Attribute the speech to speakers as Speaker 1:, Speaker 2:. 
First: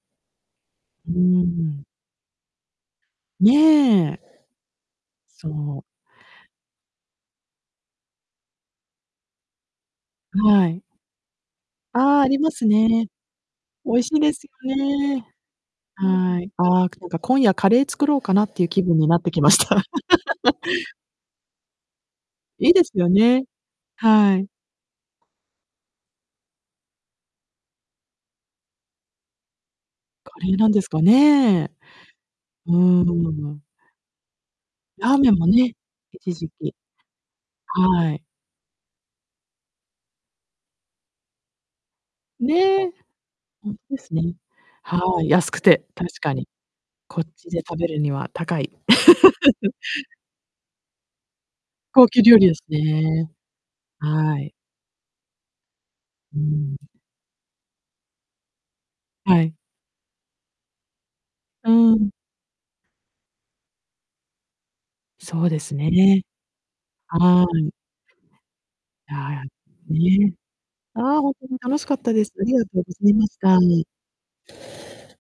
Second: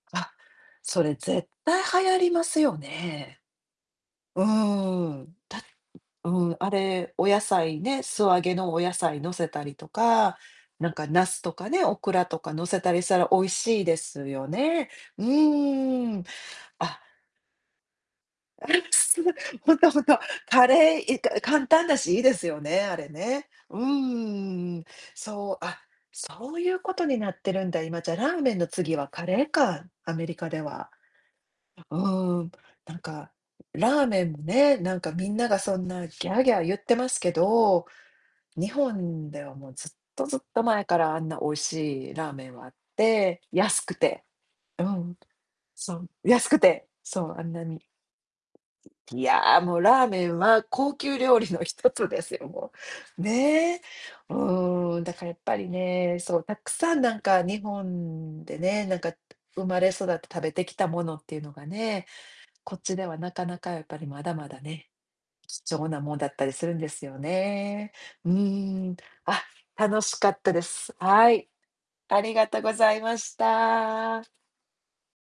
Speaker 1: あ、そ
Speaker 2: うー
Speaker 1: れ、絶対
Speaker 2: ん。
Speaker 1: 流行りますよね。
Speaker 2: ねえ。
Speaker 1: うーん、たん、
Speaker 2: そう。
Speaker 1: うん、あれ、お野菜ね、素揚げのお野菜のせたりとか、
Speaker 2: はい。
Speaker 1: なんか茄子とかね、オク
Speaker 2: ああ、
Speaker 1: ラ
Speaker 2: あ
Speaker 1: と
Speaker 2: りま
Speaker 1: か乗
Speaker 2: す
Speaker 1: せたりし
Speaker 2: ね。
Speaker 1: たら美味しい
Speaker 2: 美
Speaker 1: で
Speaker 2: 味しい
Speaker 1: す
Speaker 2: です
Speaker 1: よ
Speaker 2: よ
Speaker 1: ね。う
Speaker 2: ね。
Speaker 1: ーん。
Speaker 2: はい。ああ、
Speaker 1: あ
Speaker 2: なんか今夜カレー作ろうかなってい
Speaker 1: あ
Speaker 2: う
Speaker 1: ら、
Speaker 2: 気分になっ
Speaker 1: す
Speaker 2: て
Speaker 1: ご
Speaker 2: きまし
Speaker 1: ほ
Speaker 2: た。
Speaker 1: んとほんと。カ レー、いか簡単だし、いいですよ
Speaker 2: いい
Speaker 1: ね、
Speaker 2: です
Speaker 1: あ
Speaker 2: よ
Speaker 1: れ
Speaker 2: ね。
Speaker 1: ね。う
Speaker 2: はい。
Speaker 1: ーん、そう、あ、そうゆうことになってるんだ、今。じゃ、ラーメンの次はカレーか。アメリ
Speaker 2: カレ
Speaker 1: カ
Speaker 2: ー
Speaker 1: で
Speaker 2: なんです
Speaker 1: は。
Speaker 2: かね。
Speaker 1: あ、うーん。
Speaker 2: うー
Speaker 1: なんか、
Speaker 2: ん。
Speaker 1: ラーメンね、なん
Speaker 2: ラ
Speaker 1: か、
Speaker 2: ー
Speaker 1: み
Speaker 2: メン
Speaker 1: ん
Speaker 2: も
Speaker 1: なが
Speaker 2: ね、
Speaker 1: そんな、ギ
Speaker 2: 一
Speaker 1: ャー、
Speaker 2: 時
Speaker 1: ギャー
Speaker 2: 期。
Speaker 1: 言ってますけど、
Speaker 2: はい。
Speaker 1: 日本では、もう、ずっとずっと前からあんな美味しいラーメンはあっ
Speaker 2: ねえ。
Speaker 1: て、
Speaker 2: ほんと
Speaker 1: 安く
Speaker 2: です
Speaker 1: て、
Speaker 2: ね。
Speaker 1: う
Speaker 2: は
Speaker 1: ん。
Speaker 2: い、安くて、
Speaker 1: そ、
Speaker 2: 確
Speaker 1: ん、
Speaker 2: かに。
Speaker 1: 安くて、
Speaker 2: こ
Speaker 1: そ
Speaker 2: っ
Speaker 1: う、あ
Speaker 2: ち
Speaker 1: ん
Speaker 2: で
Speaker 1: な
Speaker 2: 食
Speaker 1: に。
Speaker 2: べるには高い。
Speaker 1: いやあ、もう、ラー メンは高級料理の一つ
Speaker 2: 高
Speaker 1: で
Speaker 2: 級
Speaker 1: す
Speaker 2: 料
Speaker 1: よ、
Speaker 2: 理です
Speaker 1: もう。
Speaker 2: ね。
Speaker 1: ね。う
Speaker 2: はい。
Speaker 1: ーん、だかやっぱりね、そ
Speaker 2: うー
Speaker 1: う、たく
Speaker 2: ん。
Speaker 1: さん、なんか、日本でね、なんか、
Speaker 2: はい。
Speaker 1: 生まれ育って食べてきたものっていうのが
Speaker 2: うー
Speaker 1: ね、
Speaker 2: ん。
Speaker 1: こっちでは、なかなか、やっぱり、まだまだね、
Speaker 2: そうで
Speaker 1: 貴
Speaker 2: す
Speaker 1: 重なもん
Speaker 2: ね。
Speaker 1: だったりするんですよ
Speaker 2: はい。
Speaker 1: ね。うーん。
Speaker 2: あ
Speaker 1: あ、
Speaker 2: あ、
Speaker 1: 楽しか
Speaker 2: ね。
Speaker 1: ったです。
Speaker 2: ああ、ほ
Speaker 1: は
Speaker 2: んと
Speaker 1: い。
Speaker 2: に楽しかった
Speaker 1: あ
Speaker 2: です。
Speaker 1: り
Speaker 2: あ
Speaker 1: が
Speaker 2: り
Speaker 1: と
Speaker 2: がと
Speaker 1: ご
Speaker 2: う
Speaker 1: ざ
Speaker 2: ご
Speaker 1: い
Speaker 2: ざい
Speaker 1: ま
Speaker 2: ま
Speaker 1: し
Speaker 2: した。
Speaker 1: た。